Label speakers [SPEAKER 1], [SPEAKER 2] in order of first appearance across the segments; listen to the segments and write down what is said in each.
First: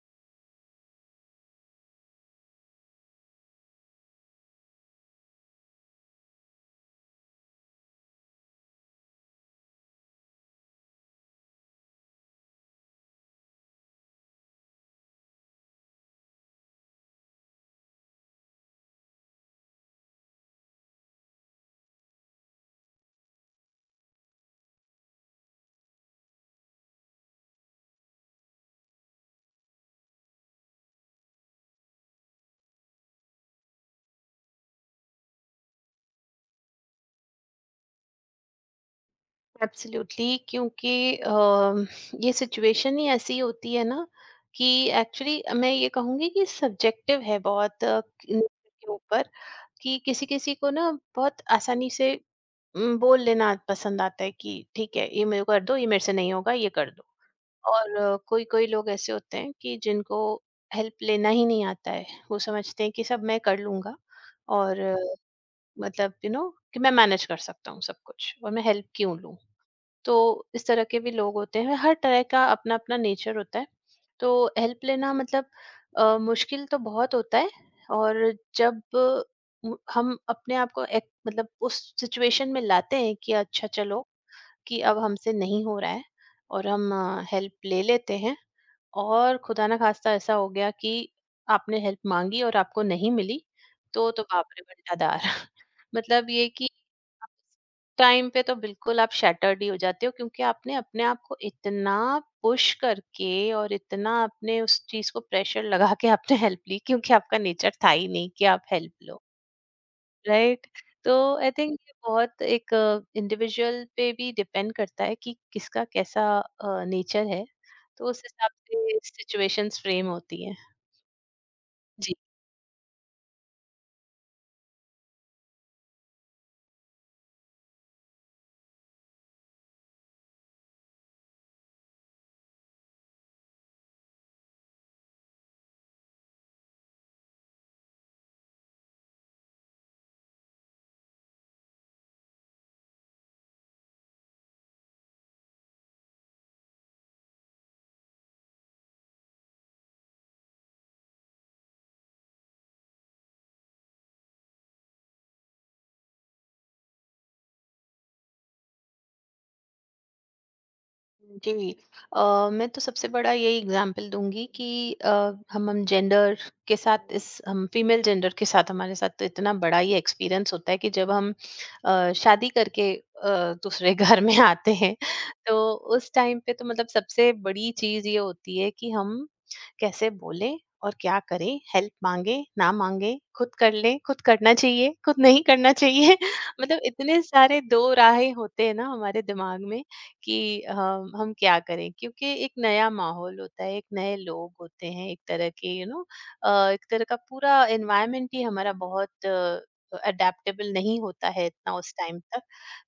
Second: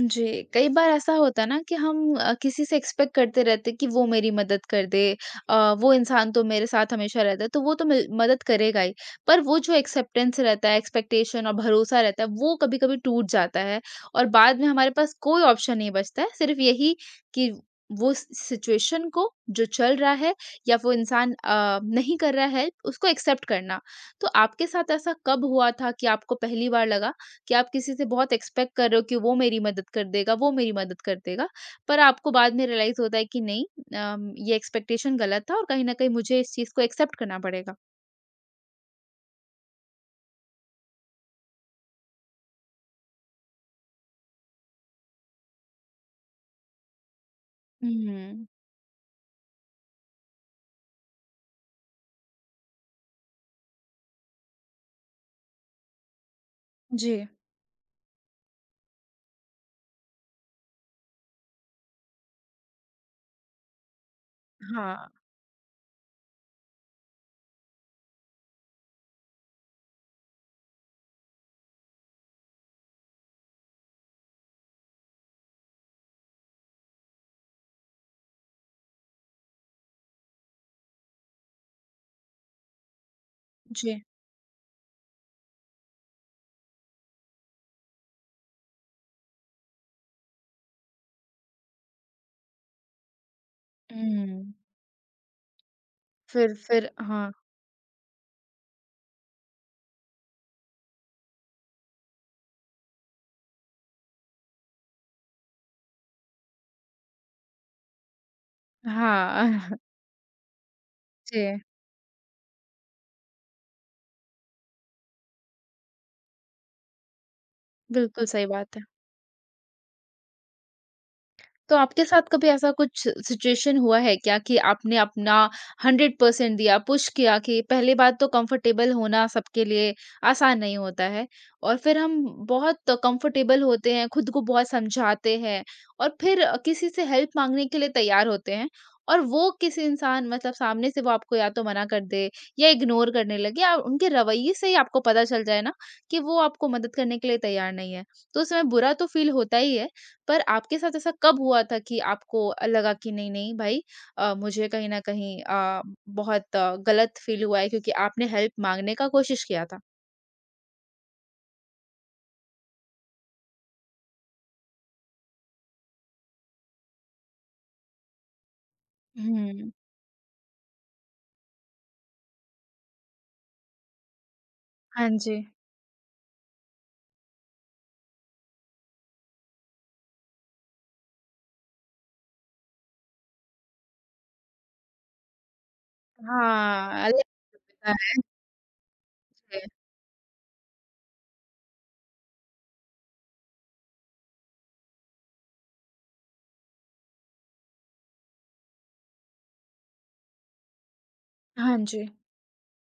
[SPEAKER 1] जी, कई बार ऐसा होता है ना कि हम किसी से एक्सपेक्ट करते रहते हैं कि वो मेरी मदद कर दे। वो इंसान तो मेरे साथ हमेशा रहता है, तो वो तो मिल मदद करेगा ही। पर वो जो एक्सेप्टेंस रहता है, एक्सपेक्टेशन और भरोसा रहता है, वो कभी-कभी टूट जाता है और बाद में हमारे पास कोई ऑप्शन नहीं बचता है, सिर्फ यही कि वो सि सिचुएशन को जो चल रहा है या वो इंसान नहीं कर रहा है, उसको एक्सेप्ट करना। तो आपके साथ ऐसा कब हुआ था कि आपको पहली बार लगा कि आप किसी से बहुत एक्सपेक्ट कर रहे हो कि वो मेरी मदद कर देगा, वो मेरी मदद कर देगा। पर आपको बाद में रियलाइज़ होता है कि नहीं, ये एक्सपेक्टेशन गलत था और कहीं न कहीं मुझे इस चीज़ को एक्सेप्ट करना पड़ेगा।
[SPEAKER 2] एब्सोल्युटली, क्योंकि ये सिचुएशन ही ऐसी होती है ना कि एक्चुअली मैं ये कहूँगी कि सब्जेक्टिव है बहुत इन
[SPEAKER 1] हुँ,
[SPEAKER 2] के ऊपर। कि किसी किसी को ना बहुत आसानी से बोल लेना पसंद आता है कि ठीक है ये मेरे को कर दो, ये मेरे से नहीं होगा, ये कर दो।
[SPEAKER 1] जी।
[SPEAKER 2] और कोई कोई लोग ऐसे होते हैं कि जिनको हेल्प लेना ही नहीं आता है। वो समझते हैं कि सब मैं कर लूंगा, और
[SPEAKER 1] हाँ।
[SPEAKER 2] मतलब यू नो कि मैं मैनेज कर सकता हूँ सब कुछ, और मैं हेल्प क्यों लूँ। तो इस तरह के भी लोग होते हैं, हर तरह का अपना अपना नेचर होता है। तो हेल्प लेना मतलब मुश्किल तो बहुत होता है। और जब हम अपने आप को मतलब उस सिचुएशन में लाते हैं कि अच्छा
[SPEAKER 1] जी।
[SPEAKER 2] चलो कि अब हमसे नहीं हो रहा है, और हम हेल्प ले लेते हैं, और खुदा ना खास्ता ऐसा हो गया कि आपने हेल्प मांगी और आपको नहीं मिली, तो बाप
[SPEAKER 1] हुँ।
[SPEAKER 2] रे बंटाधार। मतलब ये
[SPEAKER 1] फिर
[SPEAKER 2] कि
[SPEAKER 1] फिर हाँ।
[SPEAKER 2] टाइम पे तो बिल्कुल आप शैटर्ड ही हो जाते हो, क्योंकि आपने अपने आप को इतना पुश करके और इतना अपने उस चीज को प्रेशर लगा के आपने हेल्प ली, क्योंकि आपका नेचर था ही नहीं कि आप हेल्प लो।
[SPEAKER 1] हाँ।
[SPEAKER 2] राइट। तो
[SPEAKER 1] जी।
[SPEAKER 2] आई थिंक ये बहुत एक इंडिविजुअल पे भी डिपेंड करता है कि किसका कैसा नेचर है। तो उस
[SPEAKER 1] बिल्कुल सही
[SPEAKER 2] हिसाब
[SPEAKER 1] बात है।
[SPEAKER 2] से सिचुएशंस फ्रेम होती हैं।
[SPEAKER 1] तो आपके साथ कभी ऐसा कुछ सिचुएशन हुआ है क्या कि आपने अपना 100% दिया, पुश किया कि पहली बात तो कंफर्टेबल होना सबके लिए आसान नहीं होता है और फिर हम बहुत कंफर्टेबल होते हैं, खुद को बहुत समझाते हैं और फिर किसी से हेल्प मांगने के लिए तैयार होते हैं और वो किसी इंसान मतलब सामने से वो आपको या तो मना कर दे या इग्नोर करने लगे या उनके रवैये से ही आपको पता चल जाए ना कि वो आपको मदद करने के लिए तैयार नहीं है। तो उस समय बुरा तो फील होता ही है पर आपके साथ ऐसा कब हुआ था कि आपको लगा कि नहीं, नहीं भाई मुझे कहीं न कहीं बहुत गलत फ़ील हुआ है क्योंकि आपने हेल्प माँगने का कोशिश किया था?
[SPEAKER 2] जी। मैं तो सबसे बड़ा यही एग्जाम्पल दूंगी कि अ, हम जेंडर के साथ, इस हम फीमेल जेंडर के साथ, हमारे साथ तो इतना
[SPEAKER 1] हुँ।
[SPEAKER 2] बड़ा ये एक्सपीरियंस होता है कि जब हम शादी करके दूसरे घर में आते हैं।
[SPEAKER 1] हाँ जी।
[SPEAKER 2] तो उस टाइम पे तो मतलब सबसे बड़ी चीज ये होती है कि हम कैसे बोलें और क्या करें, हेल्प मांगे ना मांगे, खुद कर ले, खुद करना चाहिए, खुद नहीं करना चाहिए। मतलब
[SPEAKER 1] हाँ,
[SPEAKER 2] इतने
[SPEAKER 1] अलग
[SPEAKER 2] सारे दो
[SPEAKER 1] होता
[SPEAKER 2] राहें होते हैं ना हमारे दिमाग
[SPEAKER 1] है।
[SPEAKER 2] में कि हम क्या करें, क्योंकि एक नया माहौल होता है, एक नए लोग होते हैं, एक तरह के यू नो एक तरह का पूरा एनवायरमेंट ही हमारा बहुत अडेप्टेबल नहीं होता है इतना
[SPEAKER 1] हाँ
[SPEAKER 2] उस
[SPEAKER 1] जी।
[SPEAKER 2] टाइम तक।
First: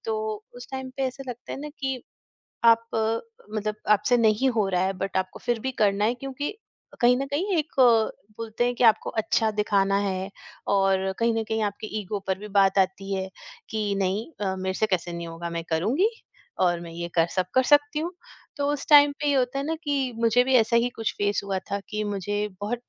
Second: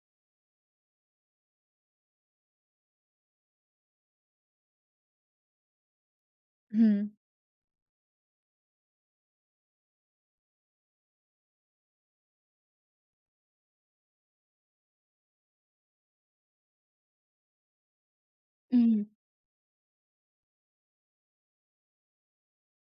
[SPEAKER 2] तो उस टाइम पे ऐसा लगता है ना कि आप मतलब आपसे नहीं हो रहा है, बट आपको फिर भी करना है, क्योंकि
[SPEAKER 1] हुँ।
[SPEAKER 2] कहीं न कहीं एक बोलते हैं कि आपको अच्छा दिखाना है, और कहीं न कहीं आपके ईगो पर भी बात आती है कि नहीं, मेरे से कैसे नहीं होगा, मैं करूँगी, और मैं ये कर सब कर सकती हूँ। तो उस
[SPEAKER 1] हुँ।
[SPEAKER 2] टाइम पे ये होता है ना कि मुझे भी ऐसा ही कुछ फेस हुआ था कि मुझे बहुत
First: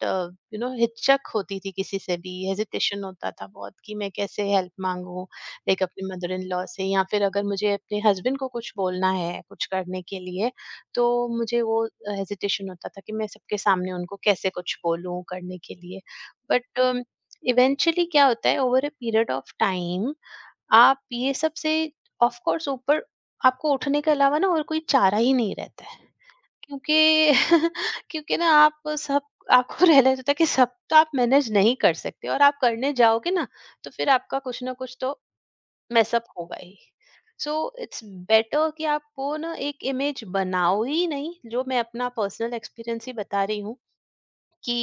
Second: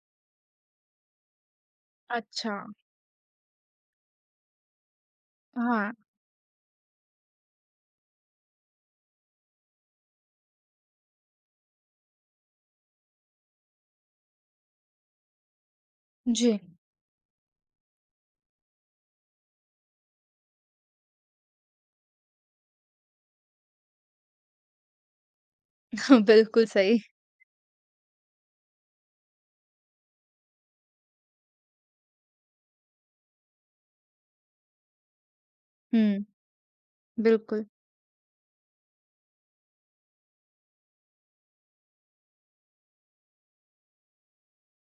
[SPEAKER 2] यू नो हिचक होती थी किसी से भी,
[SPEAKER 1] अच्छा,
[SPEAKER 2] हेजिटेशन होता था बहुत कि मैं कैसे हेल्प माँगू। लाइक
[SPEAKER 1] हाँ।
[SPEAKER 2] अपने मदर इन लॉ से, या फिर अगर मुझे अपने हस्बैंड को कुछ बोलना है, कुछ करने के लिए, तो मुझे वो हेजिटेशन होता था कि मैं सबके सामने उनको कैसे कुछ बोलूँ करने के लिए।
[SPEAKER 1] जी।
[SPEAKER 2] बट इवेंचुअली क्या होता है, over a period of time, आप ये सब से ऑफ कोर्स ऊपर, आपको उठने के अलावा ना और कोई चारा ही नहीं रहता है।
[SPEAKER 1] बिल्कुल सही।
[SPEAKER 2] क्योंकि क्योंकि ना, आप सब, आपको रियलाइज़ होता है कि सब तो आप मैनेज नहीं कर सकते, और आप करने जाओगे ना, तो फिर आपका कुछ ना कुछ तो
[SPEAKER 1] हुँ,
[SPEAKER 2] मेसअप होगा ही। सो
[SPEAKER 1] बिल्कुल।
[SPEAKER 2] इट्स बेटर कि आप वो ना एक इमेज बनाओ ही नहीं। जो मैं अपना पर्सनल एक्सपीरियंस ही बता रही हूँ कि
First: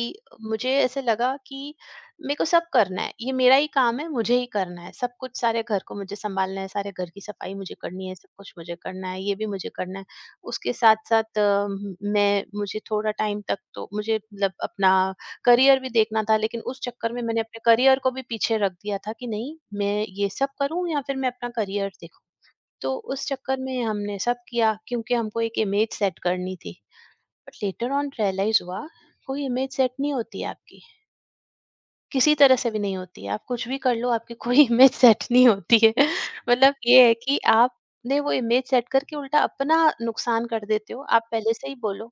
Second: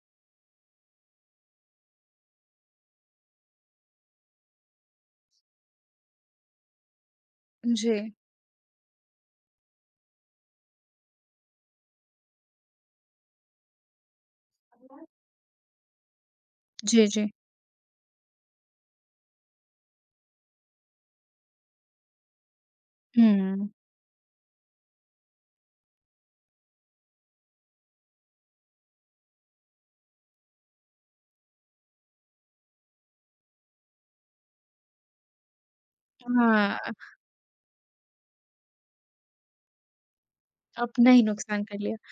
[SPEAKER 2] मुझे ऐसे लगा कि मेरे को सब करना है, ये मेरा ही काम है, मुझे ही करना है सब कुछ, सारे घर को मुझे संभालना है, सारे घर की सफाई मुझे
[SPEAKER 1] जी।
[SPEAKER 2] करनी है, सब कुछ मुझे करना है, ये भी मुझे करना है। उसके साथ साथ मैं, मुझे थोड़ा टाइम तक तो मुझे मतलब अपना करियर भी देखना था, लेकिन उस
[SPEAKER 1] जी,
[SPEAKER 2] चक्कर में
[SPEAKER 1] जी।
[SPEAKER 2] मैंने अपने करियर को भी पीछे रख दिया था कि नहीं, मैं ये सब करूं या फिर मैं अपना करियर देखूं। तो उस चक्कर
[SPEAKER 1] हुँ।
[SPEAKER 2] में हमने सब किया, क्योंकि हमको एक इमेज सेट करनी थी। बट लेटर ऑन रियलाइज हुआ कोई इमेज सेट नहीं होती है आपकी, किसी तरह से भी नहीं होती है, आप कुछ भी कर लो आपकी कोई इमेज सेट नहीं होती है। मतलब
[SPEAKER 1] हाँ,
[SPEAKER 2] ये है कि आपने वो इमेज सेट करके उल्टा अपना नुकसान कर देते हो,
[SPEAKER 1] अपना ही
[SPEAKER 2] आप पहले
[SPEAKER 1] नुकसान
[SPEAKER 2] से ही
[SPEAKER 1] कर लिया।
[SPEAKER 2] बोलो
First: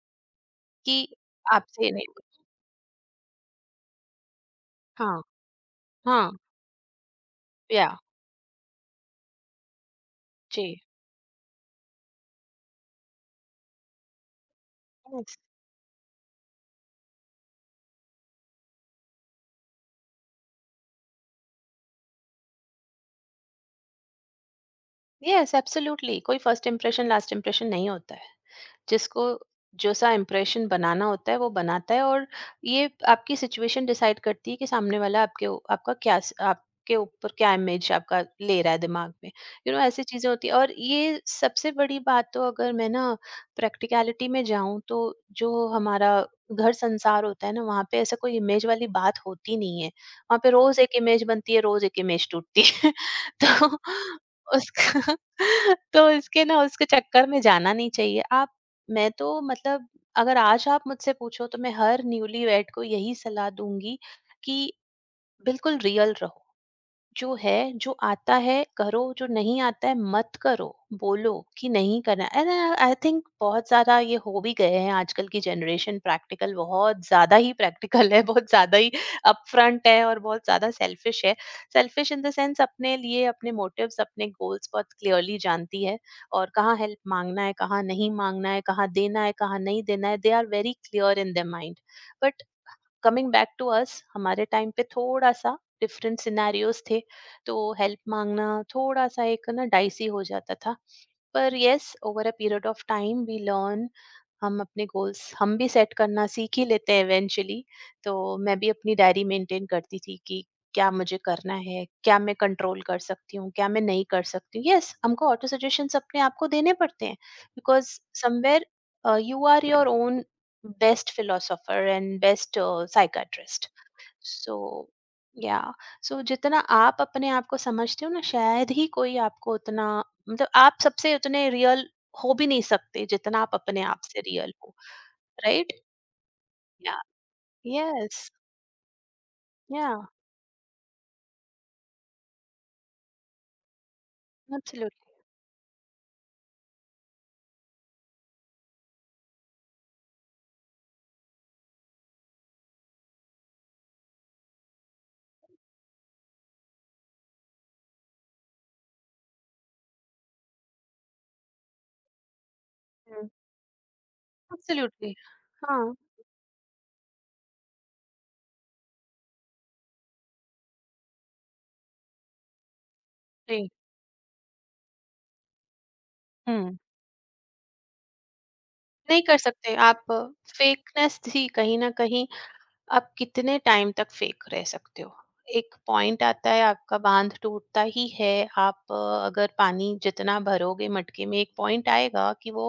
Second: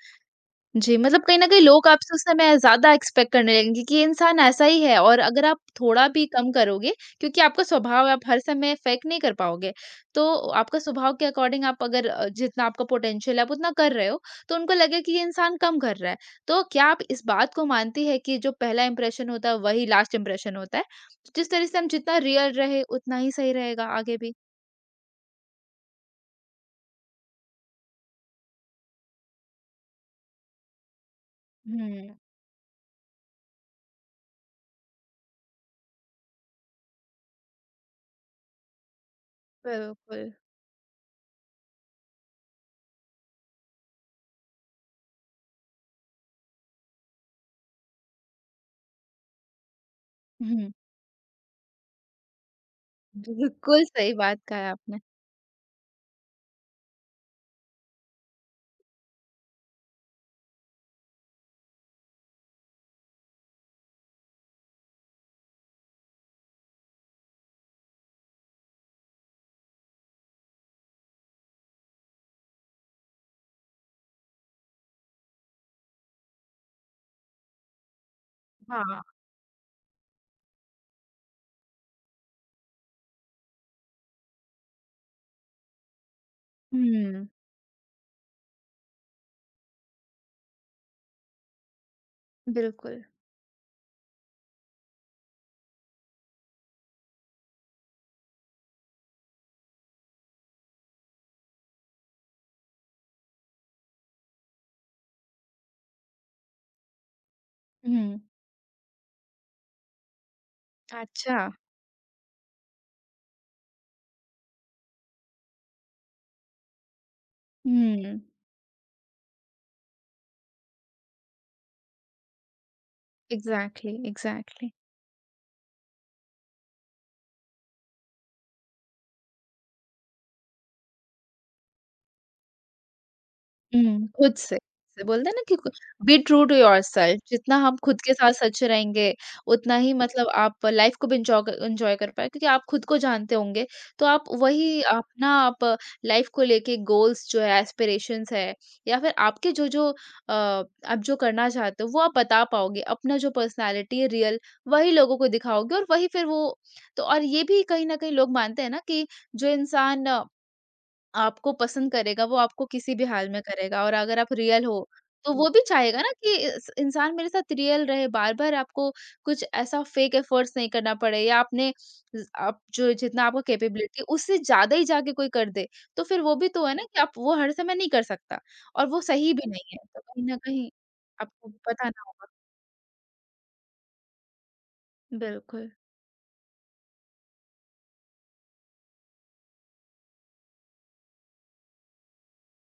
[SPEAKER 1] जी,
[SPEAKER 2] कि
[SPEAKER 1] मतलब कहीं न कहीं
[SPEAKER 2] आपसे
[SPEAKER 1] लोग
[SPEAKER 2] ये नहीं
[SPEAKER 1] आपसे उस
[SPEAKER 2] हुई।
[SPEAKER 1] समय ज़्यादा एक्सपेक्ट करने लगेंगे कि ये इंसान ऐसा ही है और
[SPEAKER 2] हाँ।
[SPEAKER 1] अगर आप थोड़ा भी
[SPEAKER 2] हाँ।
[SPEAKER 1] कम करोगे क्योंकि आपका
[SPEAKER 2] या।
[SPEAKER 1] स्वभाव है, आप हर समय फेक नहीं कर पाओगे। तो
[SPEAKER 2] जी।
[SPEAKER 1] आपका स्वभाव के अकॉर्डिंग आप अगर जितना आपका पोटेंशियल है, आप उतना कर रहे हो, तो उनको लगे कि ये इंसान कम कर रहा है। तो क्या आप इस बात को मानती हैं कि जो पहला इंप्रेशन होता है, वही लास्ट इंप्रेशन होता है? जिस तरह से हम जितना रियल रहे, उतना ही सही रहेगा आगे भी?
[SPEAKER 2] Yes, absolutely. कोई फर्स्ट इंप्रेशन लास्ट इंप्रेशन नहीं होता है। जिसको जैसा इम्प्रेशन बनाना होता है वो बनाता है,
[SPEAKER 1] हुँ,
[SPEAKER 2] और ये आपकी सिचुएशन डिसाइड करती है कि सामने वाला आपके ऊ- आपका क्या स- आपके ऊपर क्या इमेज आपका ले रहा है दिमाग में। यू नो ऐसी चीजें
[SPEAKER 1] बिल्कुल।
[SPEAKER 2] होती है, और ये सबसे बड़ी बात, तो अगर मैं ना प्रैक्टिकलिटी में जाऊं तो, जो हमारा घर संसार होता है ना, वहाँ पे ऐसा कोई इमेज वाली बात होती नहीं है, वहाँ पे
[SPEAKER 1] हुँ,
[SPEAKER 2] रोज एक इमेज बनती है, रोज एक इमेज टूटती है। तो
[SPEAKER 1] बिल्कुल सही बात कहा है आपने।
[SPEAKER 2] उसका तो इसके ना उसके चक्कर में जाना नहीं चाहिए आप। मैं तो मतलब अगर आज आप मुझसे पूछो, तो मैं हर न्यूलीवैड को यही सलाह दूंगी कि बिल्कुल रियल रहो, जो है, जो आता है करो, जो नहीं आता है मत करो, बोलो कि नहीं करना। एंड आई थिंक बहुत ज़्यादा ये हो भी गए हैं आजकल की जनरेशन, प्रैक्टिकल, बहुत ज़्यादा ही प्रैक्टिकल है, बहुत ज़्यादा ही
[SPEAKER 1] हाँ।
[SPEAKER 2] अपफ्रंट है, और बहुत ज़्यादा सेल्फिश है। सेल्फिश इन द सेंस अपने लिए अपने मोटिव्स अपने गोल्स बहुत क्लियरली जानती है, और कहाँ हेल्प
[SPEAKER 1] हुँ।
[SPEAKER 2] मांगना है कहाँ नहीं मांगना है, कहाँ देना है कहाँ नहीं देना है, they are very clear in the mind. But
[SPEAKER 1] बिल्कुल।
[SPEAKER 2] कमिंग बैक टू अस, हमारे टाइम पे थोड़ा सा डिफरेंट सिनेरियोस थे। तो हेल्प मांगना थोड़ा सा एक ना डाइसी हो जाता था। पर yes, over a period of time we learn. हम अपने गोल्स हम भी सेट करना सीख ही लेते हैं इवेंचुअली। तो
[SPEAKER 1] हुँ।
[SPEAKER 2] मैं भी अपनी डायरी मेंटेन करती थी कि क्या मुझे
[SPEAKER 1] अच्छा।
[SPEAKER 2] करना है, क्या मैं कंट्रोल कर सकती हूँ, क्या मैं नहीं कर सकती हूँ। यस, हमको ऑटो सजेशंस अपने आप को देने पड़ते हैं। Because
[SPEAKER 1] hmm.
[SPEAKER 2] Somewhere you are your own best philosopher and best psychiatrist.
[SPEAKER 1] Exactly,
[SPEAKER 2] so,
[SPEAKER 1] exactly.
[SPEAKER 2] Yeah, so जितना आप अपने आप को समझते हो ना, शायद ही कोई आपको उतना मतलब आप सबसे उतने रियल हो भी नहीं सकते जितना आप अपने आप
[SPEAKER 1] हुँ,
[SPEAKER 2] से
[SPEAKER 1] खुद
[SPEAKER 2] रियल
[SPEAKER 1] से
[SPEAKER 2] हो।
[SPEAKER 1] से बोलते हैं ना कि कु
[SPEAKER 2] right.
[SPEAKER 1] Be true to
[SPEAKER 2] yeah.
[SPEAKER 1] Yourself, जितना हम खुद के
[SPEAKER 2] यस।
[SPEAKER 1] साथ सच रहेंगे, उतना
[SPEAKER 2] या।
[SPEAKER 1] ही मतलब आप लाइफ़ को भी एन्जॉय कर पाए क्योंकि आप खुद को जानते होंगे, तो आप वही
[SPEAKER 2] एब्सोल्युटली।
[SPEAKER 1] अपना आप लाइफ़ को लेके गोल्स जो है, एस्पिरेशंस है या फिर आपके जो-जो आप जो करना चाहते हो, वो आप बता पाओगे। अपना जो पर्सनैलिटी है रियल, वही लोगों को दिखाओगे और वही फिर वो, तो और ये भी कहीं न कहीं लोग मानते हैं ना कि जो इंसान आपको पसंद करेगा, वो आपको किसी भी हाल
[SPEAKER 2] हम्म,
[SPEAKER 1] में करेगा और अगर आप रियल हो,
[SPEAKER 2] एब्सोल्युटली।
[SPEAKER 1] तो वो भी
[SPEAKER 2] हाँ।
[SPEAKER 1] चाहेगा ना कि इस इंसान मेरे साथ रियल रहे, बार-बार आपको कुछ ऐसा फेक एफर्ट्स नहीं करना पड़े या आपने ज आप जो जितना आपका
[SPEAKER 2] जी।
[SPEAKER 1] कैपेबिलिटी उससे ज़्यादा ही जाके कोई कर दे, तो फिर वो भी तो है
[SPEAKER 2] हम्म।
[SPEAKER 1] ना कि आप वो हर समय नहीं कर सकता और वो
[SPEAKER 2] नहीं
[SPEAKER 1] सही
[SPEAKER 2] कर
[SPEAKER 1] भी नहीं
[SPEAKER 2] सकते
[SPEAKER 1] है, तो
[SPEAKER 2] आप।
[SPEAKER 1] कहीं न कहीं
[SPEAKER 2] फेकनेस थी
[SPEAKER 1] आपको
[SPEAKER 2] कहीं ना
[SPEAKER 1] बताना होगा।
[SPEAKER 2] कहीं। आप कितने टाइम तक फेक रह सकते हो?
[SPEAKER 1] बिल्कुल।
[SPEAKER 2] एक पॉइंट आता है आपका बांध टूटता ही है। आप अगर पानी जितना भरोगे मटके में, एक पॉइंट आएगा कि वो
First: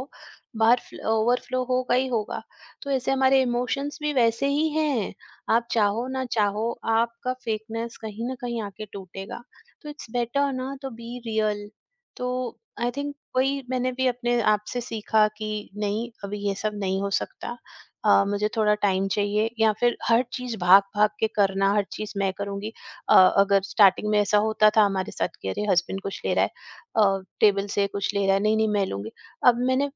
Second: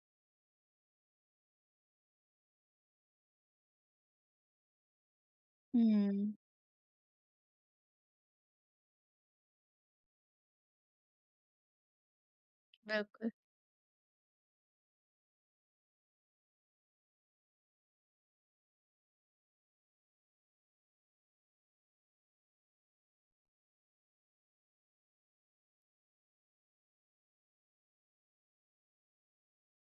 [SPEAKER 2] बाहर ओवरफ्लो होगा ही होगा। तो ऐसे हमारे इमोशंस भी वैसे ही हैं। आप चाहो ना
[SPEAKER 1] हुँ,
[SPEAKER 2] चाहो, आपका फेकनेस कहीं ना कहीं आके टूटेगा। तो इट्स बेटर ना तो बी रियल। तो आई थिंक
[SPEAKER 1] बिल्कुल।
[SPEAKER 2] वही मैंने भी अपने आप से सीखा कि नहीं, अभी ये सब नहीं हो सकता। मुझे थोड़ा टाइम चाहिए, या फिर हर चीज़ भाग-भाग के करना, हर चीज़ मैं करूँगी। अगर स्टार्टिंग में ऐसा होता था हमारे साथ कि अरे हस्बैंड कुछ ले रहा है, टेबल से कुछ ले रहा है, नहीं-नहीं मैं लूँगी। अब मैंने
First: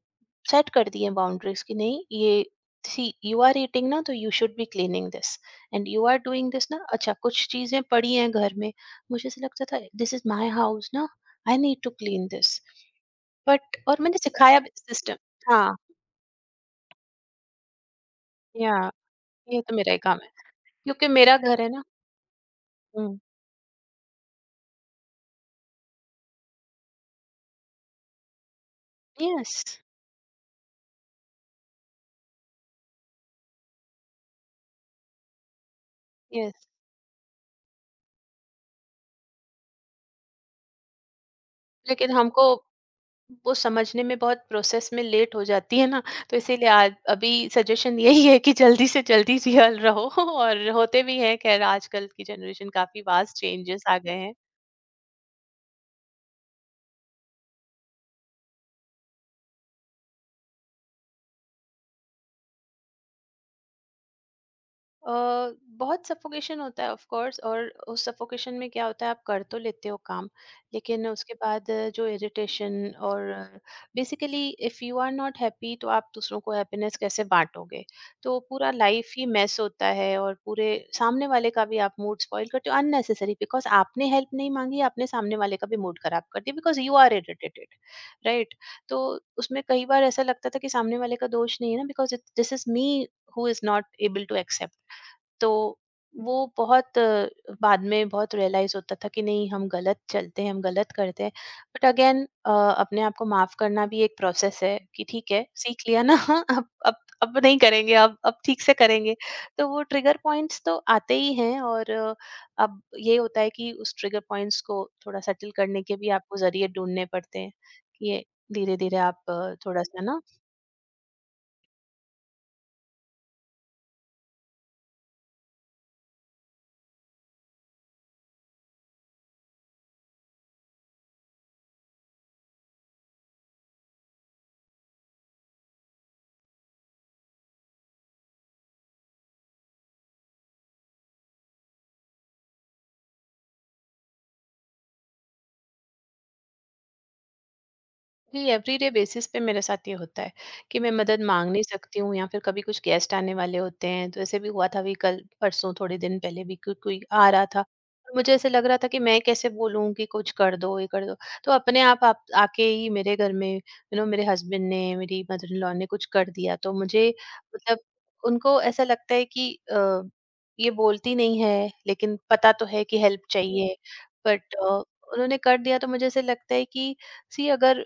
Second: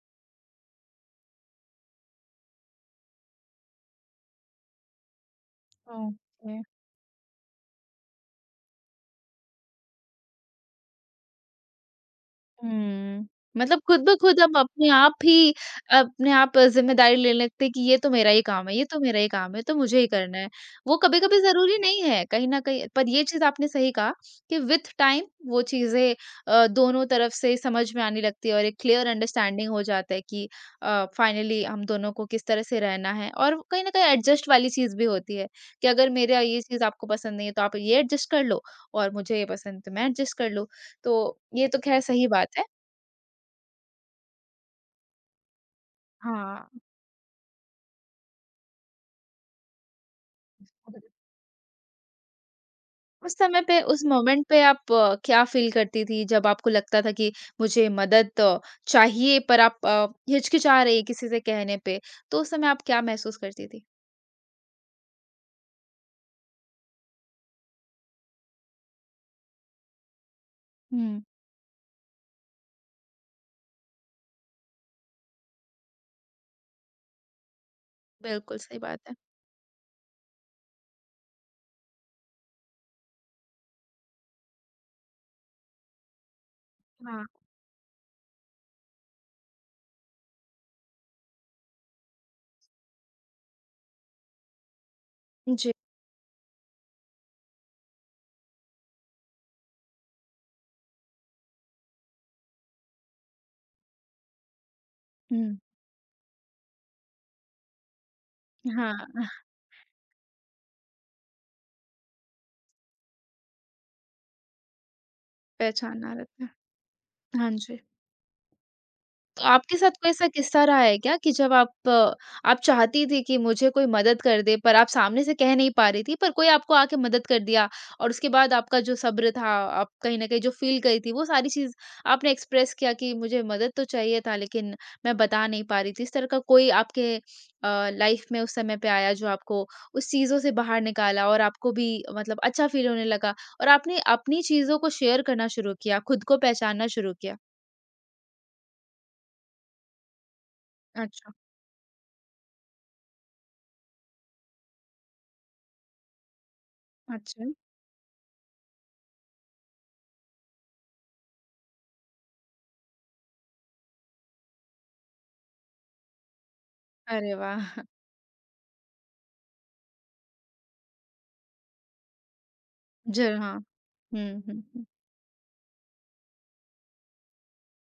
[SPEAKER 2] सेट कर दी है बाउंड्रीज़ कि नहीं ये, सी यू आर ईटिंग ना तो you should be cleaning this, and you are doing
[SPEAKER 1] okay.
[SPEAKER 2] This ना। अच्छा, कुछ चीज़ें पड़ी हैं घर में, मुझे ऐसा लगता था दिस इज़ माय हाउस ना, I need to clean this.
[SPEAKER 1] Hmm.
[SPEAKER 2] But
[SPEAKER 1] मतलब खुद
[SPEAKER 2] और
[SPEAKER 1] ब
[SPEAKER 2] मैंने
[SPEAKER 1] खुद हम
[SPEAKER 2] सिखाया भी
[SPEAKER 1] अपने आप
[SPEAKER 2] सिस्टम।
[SPEAKER 1] ही
[SPEAKER 2] हाँ,
[SPEAKER 1] अपने आप ज़िम्मेदारी ले लेते हैं कि ये तो मेरा ही काम
[SPEAKER 2] या,
[SPEAKER 1] है, ये तो मेरा ही काम है,
[SPEAKER 2] ये
[SPEAKER 1] तो
[SPEAKER 2] तो मेरा ही
[SPEAKER 1] मुझे ही
[SPEAKER 2] काम है,
[SPEAKER 1] करना है। वो
[SPEAKER 2] क्योंकि मेरा
[SPEAKER 1] कभी-कभी
[SPEAKER 2] घर है
[SPEAKER 1] ज़रूरी
[SPEAKER 2] ना।
[SPEAKER 1] नहीं है कहीं न कहीं पर
[SPEAKER 2] हुँ।
[SPEAKER 1] ये चीज़ आपने सही कहा कि विथ टाइम वो चीज़ें दोनों तरफ से समझ में आने लगती है और एक क्लियर
[SPEAKER 2] यस,
[SPEAKER 1] अंडरस्टैंडिंग हो जाता है कि फाइनली हम दोनों को किस तरह से रहना है और कहीं न कहीं एडजस्ट वाली चीज़ भी होती है कि अगर मेरा ये
[SPEAKER 2] यस।
[SPEAKER 1] चीज़ आपको पसंद नहीं है, तो आप ये एडजस्ट कर लो और मुझे ये पसंद है, तो मैं एडजस्ट कर लूँ। तो ये तो ख़ैर
[SPEAKER 2] लेकिन
[SPEAKER 1] सही
[SPEAKER 2] हमको
[SPEAKER 1] बात है।
[SPEAKER 2] वो समझने में बहुत प्रोसेस में लेट हो जाती है ना, तो इसीलिए
[SPEAKER 1] हाँ।
[SPEAKER 2] आज अभी सजेशन यही है कि जल्दी से जल्दी रियल रहो। और होते भी हैं खैर आजकल की जनरेशन, काफ़ी
[SPEAKER 1] उस
[SPEAKER 2] वास्ट
[SPEAKER 1] समय पे
[SPEAKER 2] चेंजेस आ
[SPEAKER 1] उस
[SPEAKER 2] गए हैं।
[SPEAKER 1] मोमेंट पे आप क्या फ़ील करती थी जब आपको लगता था कि मुझे मदद चाहिए पर आप हिचकिचा रही किसी से कहने पे, तो उस समय आप क्या महसूस करती थी?
[SPEAKER 2] अ, बहुत सफोकेशन होता है ऑफ कोर्स, और उस सफोकेशन में क्या होता है आप कर तो लेते हो काम, लेकिन
[SPEAKER 1] हुँ।
[SPEAKER 2] उसके बाद जो इरिटेशन और basically if you are not happy, तो आप दूसरों को हैप्पीनेस कैसे बांटोगे? तो
[SPEAKER 1] बिल्कुल
[SPEAKER 2] पूरा
[SPEAKER 1] सही बात
[SPEAKER 2] लाइफ
[SPEAKER 1] है।
[SPEAKER 2] ही मेस होता है, और पूरे सामने वाले का भी आप मूड स्पॉइल करते हो अननेसेसरी, बिकॉज आपने हेल्प नहीं मांगी, आपने सामने वाले का भी मूड खराब कर दिया बिकॉज यू आर
[SPEAKER 1] हाँ।
[SPEAKER 2] इरिटेटेड। राइट। तो उसमें कई बार ऐसा लगता था कि सामने वाले का दोष नहीं है ना, because this is me who is not able to accept.
[SPEAKER 1] जी।
[SPEAKER 2] तो वो बहुत बाद में बहुत रियलाइज होता था कि नहीं, हम गलत चलते हैं, हम गलत करते हैं। बट अगेन, अपने आप को माफ करना भी एक प्रोसेस है कि ठीक है
[SPEAKER 1] हुँ।
[SPEAKER 2] सीख लिया ना। अब अब नहीं करेंगे, अब ठीक से करेंगे।
[SPEAKER 1] हाँ,
[SPEAKER 2] तो वो ट्रिगर पॉइंट्स तो आते ही हैं, और अब ये होता है कि उस ट्रिगर पॉइंट्स को थोड़ा सेटल करने के भी
[SPEAKER 1] पहचाना
[SPEAKER 2] आपको
[SPEAKER 1] रहता है।
[SPEAKER 2] जरिए ढूंढने पड़ते
[SPEAKER 1] हाँ
[SPEAKER 2] हैं
[SPEAKER 1] जी।
[SPEAKER 2] कि ये धीरे धीरे आप
[SPEAKER 1] तो आपके
[SPEAKER 2] थोड़ा
[SPEAKER 1] साथ
[SPEAKER 2] सा
[SPEAKER 1] कोई
[SPEAKER 2] ना।
[SPEAKER 1] ऐसा किस्सा रहा है क्या कि जब आप आप चाहती थी कि मुझे कोई मदद कर दे पर आप सामने से कह नहीं पा रही थी पर कोई आपको आके मदद कर दिया और उसके बाद आपका जो सब्र था आप कहीं ना कहीं जो फील करी थी वो सारी चीज आपने एक्सप्रेस किया कि मुझे मदद तो चाहिए था लेकिन मैं बता नहीं पा रही थी, इस तरह का कोई आपके लाइफ में उस समय पे आया जो आपको उस चीजों से बाहर निकाला और आपको भी मतलब अच्छा फील होने लगा और आपने अपनी चीजों को शेयर करना शुरू किया, खुद को पहचानना शुरू किया।
[SPEAKER 2] जी, एवरीडे बेसिस पे मेरे साथ ये होता है कि मैं मदद
[SPEAKER 1] अच्छा,
[SPEAKER 2] मांग नहीं सकती हूँ, या फिर कभी कुछ गेस्ट आने वाले होते हैं। तो ऐसे भी हुआ था, अभी कल परसों थोड़े दिन पहले भी कोई कोई आ
[SPEAKER 1] अच्छा।
[SPEAKER 2] रहा था और मुझे ऐसे लग रहा था कि मैं कैसे बोलूँ कि कुछ कर दो, ये कर दो। तो अपने आप आके ही मेरे घर में, यू नो, मेरे हस्बैंड ने, मेरी मदर इन लॉ ने कुछ कर दिया तो मुझे
[SPEAKER 1] अरे
[SPEAKER 2] मतलब
[SPEAKER 1] वाह!
[SPEAKER 2] उनको ऐसा लगता है कि ये बोलती नहीं है लेकिन पता तो है कि हेल्प
[SPEAKER 1] ज़र हाँ।
[SPEAKER 2] चाहिए।
[SPEAKER 1] Hmm,
[SPEAKER 2] but
[SPEAKER 1] hmm, hmm.
[SPEAKER 2] उन्होंने कर दिया तो मुझे ऐसे लगता है कि सी, अगर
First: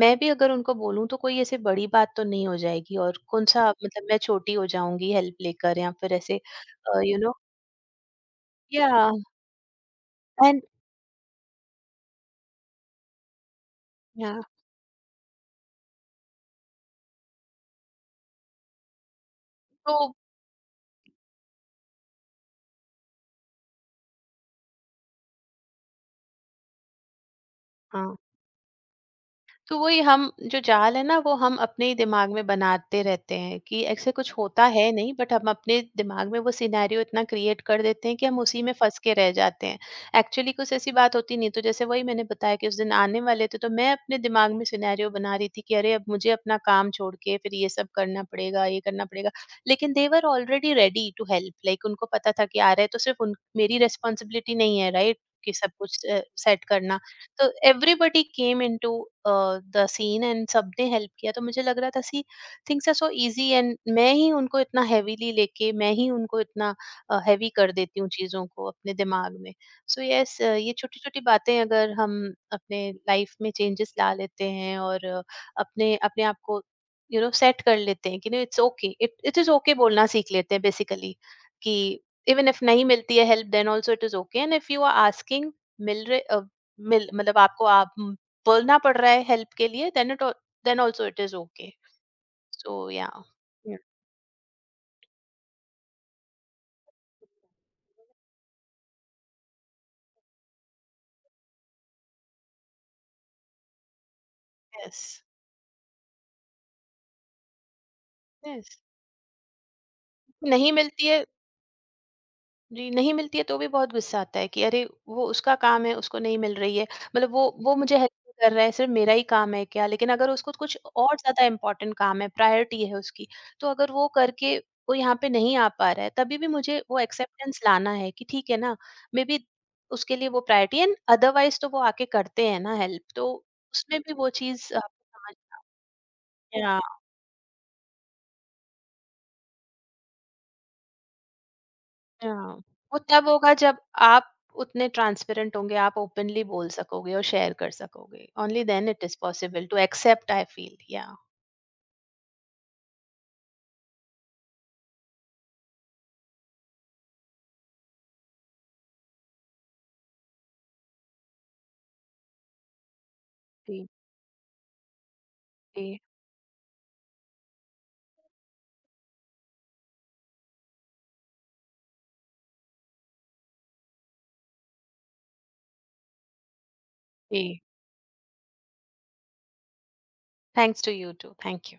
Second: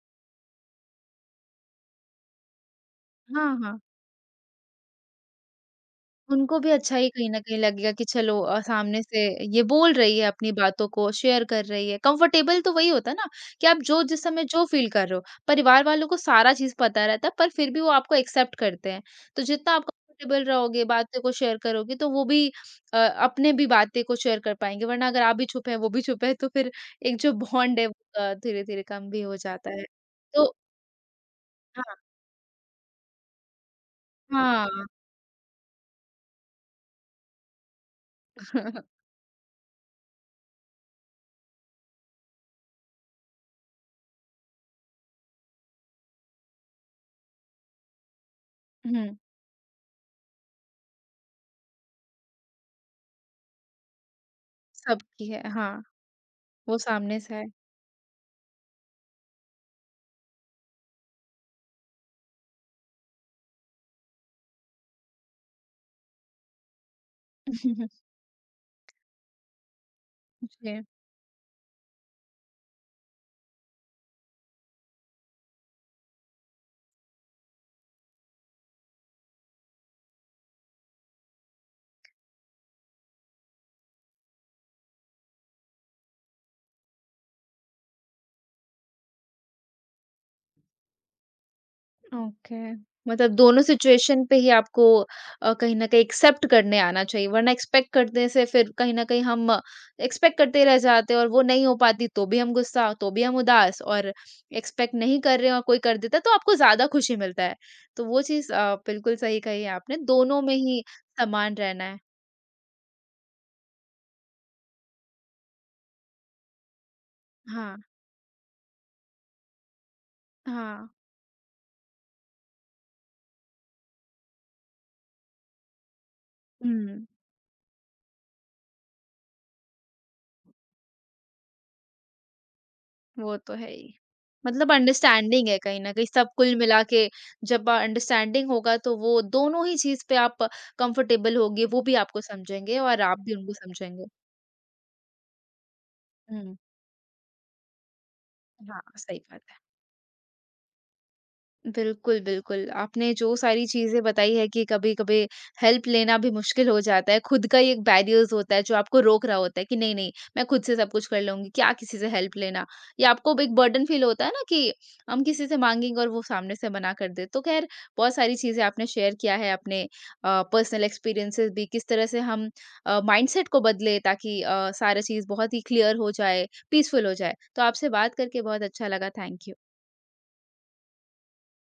[SPEAKER 2] मैं भी अगर उनको बोलूँ तो कोई ऐसे बड़ी बात तो नहीं हो जाएगी और
[SPEAKER 1] हाँ,
[SPEAKER 2] कौन-सा
[SPEAKER 1] हाँ।
[SPEAKER 2] मतलब मैं छोटी हो जाऊँगी हेल्प लेकर या फिर ऐसे
[SPEAKER 1] उनको भी अच्छा ही
[SPEAKER 2] यू
[SPEAKER 1] कहीं
[SPEAKER 2] नो
[SPEAKER 1] न कहीं लगेगा कि चलो
[SPEAKER 2] या
[SPEAKER 1] सामने से ये बोल रही है अपनी
[SPEAKER 2] एंड
[SPEAKER 1] बातों को, शेयर कर रही है। कंफर्टेबल तो वही होता है ना कि आप जो जिस
[SPEAKER 2] या
[SPEAKER 1] समय जो फ़ील कर रहे हो, परिवार वालों को सारा चीज़ पता रहता है पर फिर भी वो आपको एक्सेप्ट करते हैं। तो जितना आप
[SPEAKER 2] तो
[SPEAKER 1] कंफर्टेबल रहोगे, बातें को शेयर करोगे तो वो भी अपने भी बातें को शेयर कर पाएँगे वरना अगर आप भी छुपे हैं, वो भी छुपे हैं तो फिर एक जो बॉन्ड है
[SPEAKER 2] हाँ।
[SPEAKER 1] धीरे-धीरे कम भी हो जाता
[SPEAKER 2] तो
[SPEAKER 1] है।
[SPEAKER 2] वही, हम
[SPEAKER 1] तो
[SPEAKER 2] जो जाल है ना, वो हम अपने
[SPEAKER 1] हाँ,
[SPEAKER 2] ही दिमाग में बनाते रहते हैं कि ऐसे कुछ होता
[SPEAKER 1] हाँ।
[SPEAKER 2] है नहीं, बट हम अपने दिमाग में वो सिनेरियो इतना क्रिएट कर देते हैं कि हम उसी में फंस के रह जाते हैं। एक्चुअली कुछ ऐसी बात होती नहीं। तो जैसे वही मैंने बताया कि उस दिन आने वाले थे तो मैं अपने दिमाग में सिनेरियो बना रही थी कि अरे अब मुझे अपना काम छोड़ के फिर ये सब करना पड़ेगा, ये करना
[SPEAKER 1] हुँ,
[SPEAKER 2] पड़ेगा। लेकिन they were already ready to help, like उनको पता था कि आ रहे हैं, तो सिर्फ उन मेरी रेस्पॉन्सिबिलिटी नहीं है, राइट,
[SPEAKER 1] सबकी है,
[SPEAKER 2] कि
[SPEAKER 1] हाँ,
[SPEAKER 2] सब कुछ सेट
[SPEAKER 1] वो
[SPEAKER 2] करना।
[SPEAKER 1] सामने से है।
[SPEAKER 2] तो everybody came into the scene and सबने हेल्प किया, तो मुझे लग रहा था, see, things are so easy and मैं ही उनको इतना हेवीली लेके, मैं ही उनको इतना हैवी कर देती हूँ चीजों को अपने दिमाग में। सो so, यस yes, ये
[SPEAKER 1] जी,
[SPEAKER 2] छोटी छोटी बातें अगर हम अपने लाइफ में चेंजेस ला लेते हैं और अपने अपने आप को यू नो सेट कर लेते हैं कि नहीं, it's okay, it it is okay बोलना सीख लेते हैं बेसिकली कि इवन इफ नहीं मिलती है help then also it is okay, and if you are asking मिल रहे, मिल मतलब आपको आप बोलना पड़ रहा है हेल्प के लिए, then it then also it is okay.
[SPEAKER 1] Okay.
[SPEAKER 2] So yeah.
[SPEAKER 1] मतलब दोनों सिचुएशन पे ही आपको कहीं न कहीं एक्सेप्ट करने आना चाहिए, वरना एक्सपेक्ट करने से फिर कहीं न कहीं हम एक्सपेक्ट करते रह जाते हैं और वो नहीं हो पाती, तो भी हम गुस्सा, तो भी हम उदास और एक्सपेक्ट
[SPEAKER 2] यस,
[SPEAKER 1] नहीं कर रहे हैं और कोई कर देता है, तो आपको ज़्यादा खुशी मिलता है। तो वो चीज़
[SPEAKER 2] यस,
[SPEAKER 1] बिल्कुल सही कही है आपने, दोनों में
[SPEAKER 2] नहीं
[SPEAKER 1] ही
[SPEAKER 2] मिलती है।
[SPEAKER 1] समान रहना है।
[SPEAKER 2] जी, नहीं मिलती है तो भी बहुत गुस्सा आता है कि अरे वो उसका काम है, उसको नहीं मिल रही है। मतलब वो
[SPEAKER 1] हाँ,
[SPEAKER 2] मुझे हेल्प कर रहा है, सिर्फ़ मेरा ही काम है क्या? लेकिन अगर उसको कुछ
[SPEAKER 1] हाँ।
[SPEAKER 2] और ज़्यादा इम्पोर्टेंट काम है, प्रायोरिटी है उसकी, तो अगर वो करके वो यहाँ पे नहीं आ पा रहा है, तभी भी मुझे वो
[SPEAKER 1] हुँ।
[SPEAKER 2] एक्सेप्टेंस लाना है कि ठीक है ना, मेबी उसके लिए वो प्रायोरिटी है। एंड अदरवाइज़ तो वो आके करते हैं ना हेल्प, तो
[SPEAKER 1] वो तो है ही।
[SPEAKER 2] उसमें भी वो
[SPEAKER 1] मतलब
[SPEAKER 2] चीज़ आपको समझ।
[SPEAKER 1] अंडरस्टैंडिंग है कहीं न कहीं सब कुल मिला के, जब अंडरस्टैंडिंग होगा तो वो दोनों ही चीज़ पे आप कंफर्टेबल होगे, वो भी आपको
[SPEAKER 2] हाँ,
[SPEAKER 1] समझेंगे
[SPEAKER 2] वो
[SPEAKER 1] और आप
[SPEAKER 2] तब
[SPEAKER 1] भी
[SPEAKER 2] होगा
[SPEAKER 1] उनको
[SPEAKER 2] जब
[SPEAKER 1] समझेंगे।
[SPEAKER 2] आप उतने ट्रांसपेरेंट होंगे, आप ओपनली
[SPEAKER 1] हुँ।
[SPEAKER 2] बोल सकोगे और शेयर कर सकोगे, ओनली
[SPEAKER 1] हाँ,
[SPEAKER 2] देन इट इज
[SPEAKER 1] सही बात।
[SPEAKER 2] Possible to accept I feel yeah.
[SPEAKER 1] बिल्कुल, बिल्कुल। आपने जो सारी चीज़ें बताई है कि कभी-कभी हेल्प लेना भी मुश्किल हो जाता है। खुद का ही एक बैरियर्स होता है जो आपको रोक रहा होता है कि नहीं, नहीं मैं खुद से सब कुछ कर लूँगी, क्या किसी से हेल्प लेना। या आपको एक बर्डन
[SPEAKER 2] जी।
[SPEAKER 1] फ़ील होता है ना कि हम किसी से
[SPEAKER 2] जी।
[SPEAKER 1] माँगेंगे और वो सामने से मना कर दे। तो ख़ैर, बहुत सारी चीज़ें आपने शेयर किया है अपने पर्सनल एक्सपीरियंसेस भी, किस तरह से हम माइंडसेट को बदले ताकि सारा चीज़ बहुत ही क्लियर हो जाए, पीसफुल हो जाए।
[SPEAKER 2] जी,
[SPEAKER 1] तो आपसे बात करके बहुत अच्छा लगा। Thank you.
[SPEAKER 2] Thanks to you too, thank you.